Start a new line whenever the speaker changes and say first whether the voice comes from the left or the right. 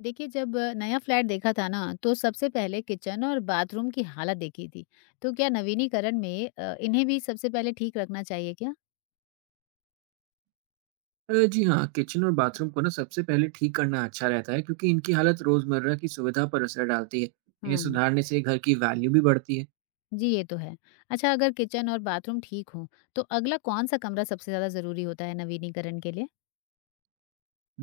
left: देखिए, जब नया फ्लैट देखा था ना तो सबसे पहले किचन और बाथरूम की हालत देखी थी। तो क्या नवीनीकरण में इन्हें भी सबसे पहले ठीक रखना चाहिए क्या?
right: जी हाँ, किचन और बाथरूम को ना सबसे पहले ठीक करना अच्छा रहता है क्योंकि इनकी हालत रोज़मर्रा की सुविधा पर असर डालती है। इन्हें
left: हम्म।
right: सुधारने से घर की वैल्यू भी बढ़ती है।
left: जी, ये तो है। अच्छा, अगर किचन और बाथरूम ठीक हो तो अगला कौन सा कमरा सबसे ज्यादा जरूरी होता है नवीनीकरण के लिए?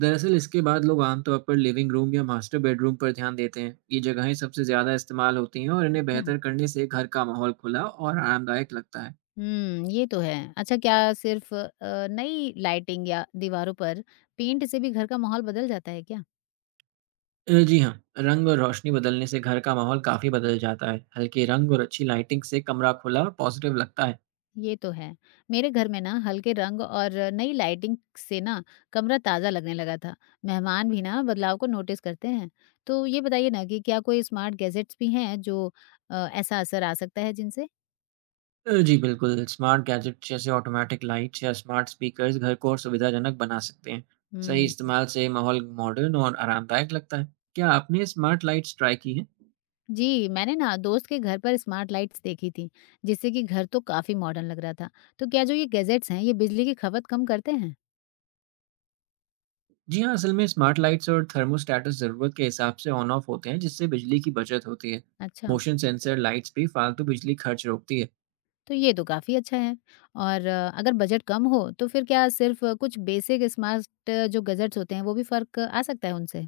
right: दरअसल इसके बाद लोग आमतौर पर लिविंग रूम या मास्टर बेडरूम पर ध्यान देते हैं। ये जगहें सबसे ज़्यादा इस्तेमाल होती हैं और इन्हें
left: अच्छा।
right: बेहतर करने से घर का माहौल खुला और आरामदायक लगता है।
left: हम्म, ये तो है। अच्छा, क्या सिर्फ नई लाइटिंग या दीवारों पर पेंट से भी घर का माहौल बदल जाता है क्या?
right: जी हाँ, रंग और रोशनी बदलने से घर का माहौल काफ़ी बदल जाता है। हल्के रंग और अच्छी लाइटिंग से कमरा खुला और पॉजिटिव लगता है।
left: ये तो है। मेरे घर में ना हल्के रंग और नई लाइटिंग से ना कमरा ताज़ा लगने लगा था। मेहमान भी ना बदलाव को नोटिस करते हैं। तो ये बताइए ना कि क्या कोई स्मार्ट गैजेट्स भी हैं जो ऐसा असर आ सकता है जिनसे?
right: जी बिल्कुल, स्मार्ट गैजेट जैसे ऑटोमैटिक लाइट्स या स्मार्ट स्पीकर्स घर को और सुविधाजनक बना सकते हैं। सही
left: हम्म।
right: इस्तेमाल से माहौल मॉडर्न और आरामदायक लगता है। क्या आपने स्मार्ट लाइट्स ट्राई की हैं?
left: जी, मैंने ना दोस्त के घर पर स्मार्ट लाइट्स देखी थी, जिससे कि घर तो काफ़ी मॉडर्न लग रहा था। तो क्या जो ये गैजेट्स हैं, ये बिजली की खपत कम करते हैं?
right: जी हाँ, असल में स्मार्ट लाइट्स और थर्मोस्टेट्स ज़रूरत के हिसाब से ऑन ऑफ होते हैं, जिससे बिजली की बचत होती है।
left: अच्छा।
right: मोशन सेंसर लाइट्स भी फालतू बिजली खर्च रोकती है।
left: तो ये तो काफ़ी अच्छा है। और अगर बजट कम हो तो फिर क्या सिर्फ़ कुछ बेसिक स्मार्ट जो गैजेट्स होते हैं वो भी फ़र्क आ सकता है उनसे?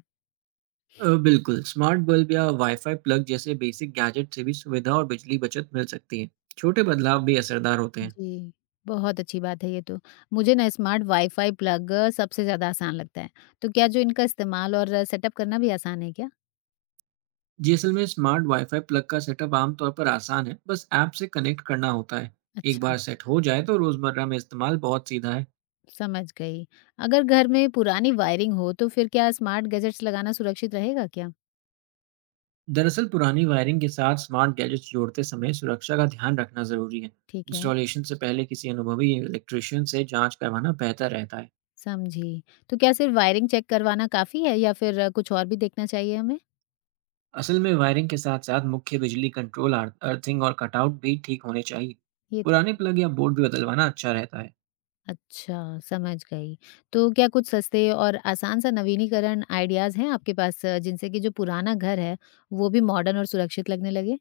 right: बिल्कुल, स्मार्ट बल्ब या वाई-फाई प्लग जैसे बेसिक गैजेट से भी सुविधा और बिजली बचत मिल सकती है। छोटे बदलाव भी असरदार होते हैं।
left: जी। बहुत अच्छी बात है ये तो। मुझे ना स्मार्ट वाई-फाई प्लग सबसे ज़्यादा आसान लगता है। तो क्या जो इनका इस्तेमाल और सेटअप करना भी आसान है क्या?
right: जीएसएल में स्मार्ट वाईफाई प्लग का सेटअप आमतौर पर आसान है। बस ऐप से कनेक्ट करना होता है। एक
left: अच्छा,
right: बार सेट हो जाए तो रोजमर्रा में इस्तेमाल बहुत सीधा है।
left: समझ गई। अगर घर में पुरानी वायरिंग हो तो फिर क्या स्मार्ट गैजेट्स लगाना सुरक्षित रहेगा क्या?
right: दरअसल पुरानी वायरिंग के साथ स्मार्ट गैजेट्स जोड़ते समय सुरक्षा का ध्यान रखना जरूरी है।
left: ठीक है,
right: इंस्टॉलेशन से पहले किसी अनुभवी इलेक्ट्रिशियन से जांच करवाना बेहतर रहता है।
left: समझी। तो क्या सिर्फ़ वायरिंग चेक करवाना काफ़ी है या फिर कुछ और भी देखना चाहिए हमें?
right: असल में वायरिंग के साथ साथ मुख्य बिजली कंट्रोल, अर्थिंग और कटआउट भी ठीक होने चाहिए।
left: ये
right: पुराने प्लग या बोर्ड भी बदलवाना अच्छा रहता है।
left: अच्छा, समझ गई। तो क्या कुछ सस्ते और आसान सा नवीनीकरण आइडियाज़ हैं आपके पास जिनसे कि जो पुराना घर है, वो भी मॉडर्न और सुरक्षित लगने लगे?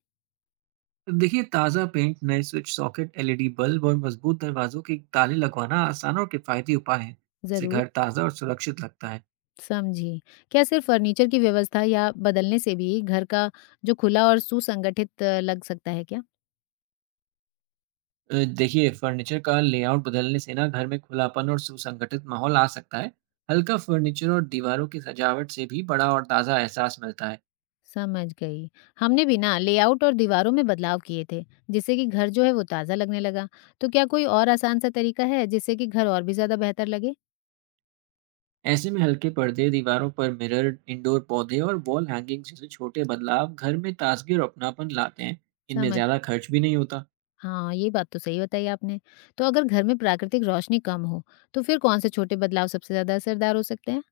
right: देखिए, ताज़ा पेंट, नए स्विच सॉकेट, एलईडी बल्ब और मजबूत दरवाजों के ताले लगवाना आसान और किफ़ायती उपाय है। इससे
left: ज़रूर,
right: घर ताज़ा और सुरक्षित लगता है।
left: समझी। क्या सिर्फ़ फ़र्नीचर की व्यवस्था या बदलने से भी घर का जो खुला और सुसंगठित लग सकता है क्या?
right: देखिए, फर्नीचर का लेआउट बदलने से ना घर में खुलापन और सुसंगठित माहौल आ सकता है। हल्का फर्नीचर और दीवारों की सजावट से भी बड़ा और ताज़ा एहसास मिलता है।
left: समझ गई। हमने भी ना लेआउट और दीवारों में बदलाव किए थे, जिससे कि घर जो है वो ताज़ा लगने लगा। तो क्या कोई और आसान सा तरीका है जिससे कि घर और भी ज़्यादा बेहतर लगे?
right: ऐसे में हल्के पर्दे, दीवारों पर मिरर, इंडोर पौधे और वॉल हैंगिंग जैसे छोटे बदलाव घर में ताजगी और अपनापन लाते हैं। इनमें
left: समझ
right: ज़्यादा खर्च भी नहीं होता।
left: हाँ, ये बात तो सही बताई आपने। तो अगर घर में प्राकृतिक रोशनी कम हो, तो फिर कौन-से छोटे बदलाव सबसे ज़्यादा असरदार हो सकते हैं?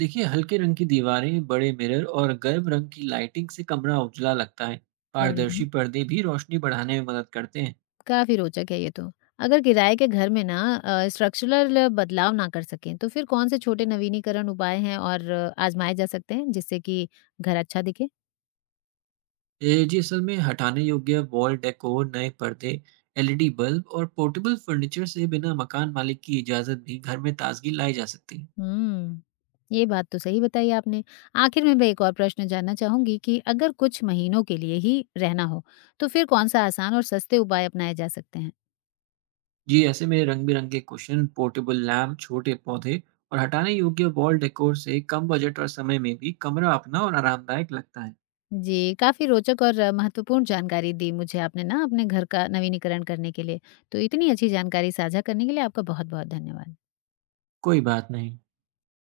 right: देखिए, हल्के रंग की दीवारें, बड़े मिरर और गर्म रंग की लाइटिंग से कमरा उजला लगता है।
left: बढ़िया।
right: पारदर्शी पर्दे भी रोशनी बढ़ाने में मदद करते हैं।
left: काफ़ी रोचक है ये तो। अगर किराए के घर में ना स्ट्रक्चरल बदलाव ना कर सकें, तो फिर कौन से छोटे नवीनीकरण उपाय हैं और आजमाए जा सकते हैं, जिससे कि घर अच्छा दिखे?
right: ये जी असल में हटाने योग्य वॉल डेकोर, नए पर्दे, एलईडी बल्ब और पोर्टेबल फर्नीचर से बिना मकान मालिक की इजाज़त भी घर में ताजगी लाई जा सकती है।
left: हुँ, ये बात तो सही बताई आपने। आखिर में मैं एक और प्रश्न जानना चाहूँगी कि अगर कुछ महीनों के लिए ही रहना हो, तो फिर कौन-सा आसान और सस्ते उपाय अपनाए जा सकते हैं?
right: जी ऐसे में रंग बिरंगे कुशन, पोर्टेबल लैम्प, छोटे पौधे और हटाने योग्य वॉल डेकोर से कम बजट और समय में भी कमरा अपना और आरामदायक लगता है।
left: जी, काफ़ी रोचक और महत्वपूर्ण जानकारी दी मुझे आपने ना अपने घर का नवीनीकरण करने के लिए। तो इतनी अच्छी जानकारी साझा करने के लिए आपका बहुत-बहुत धन्यवाद।
right: कोई बात नहीं।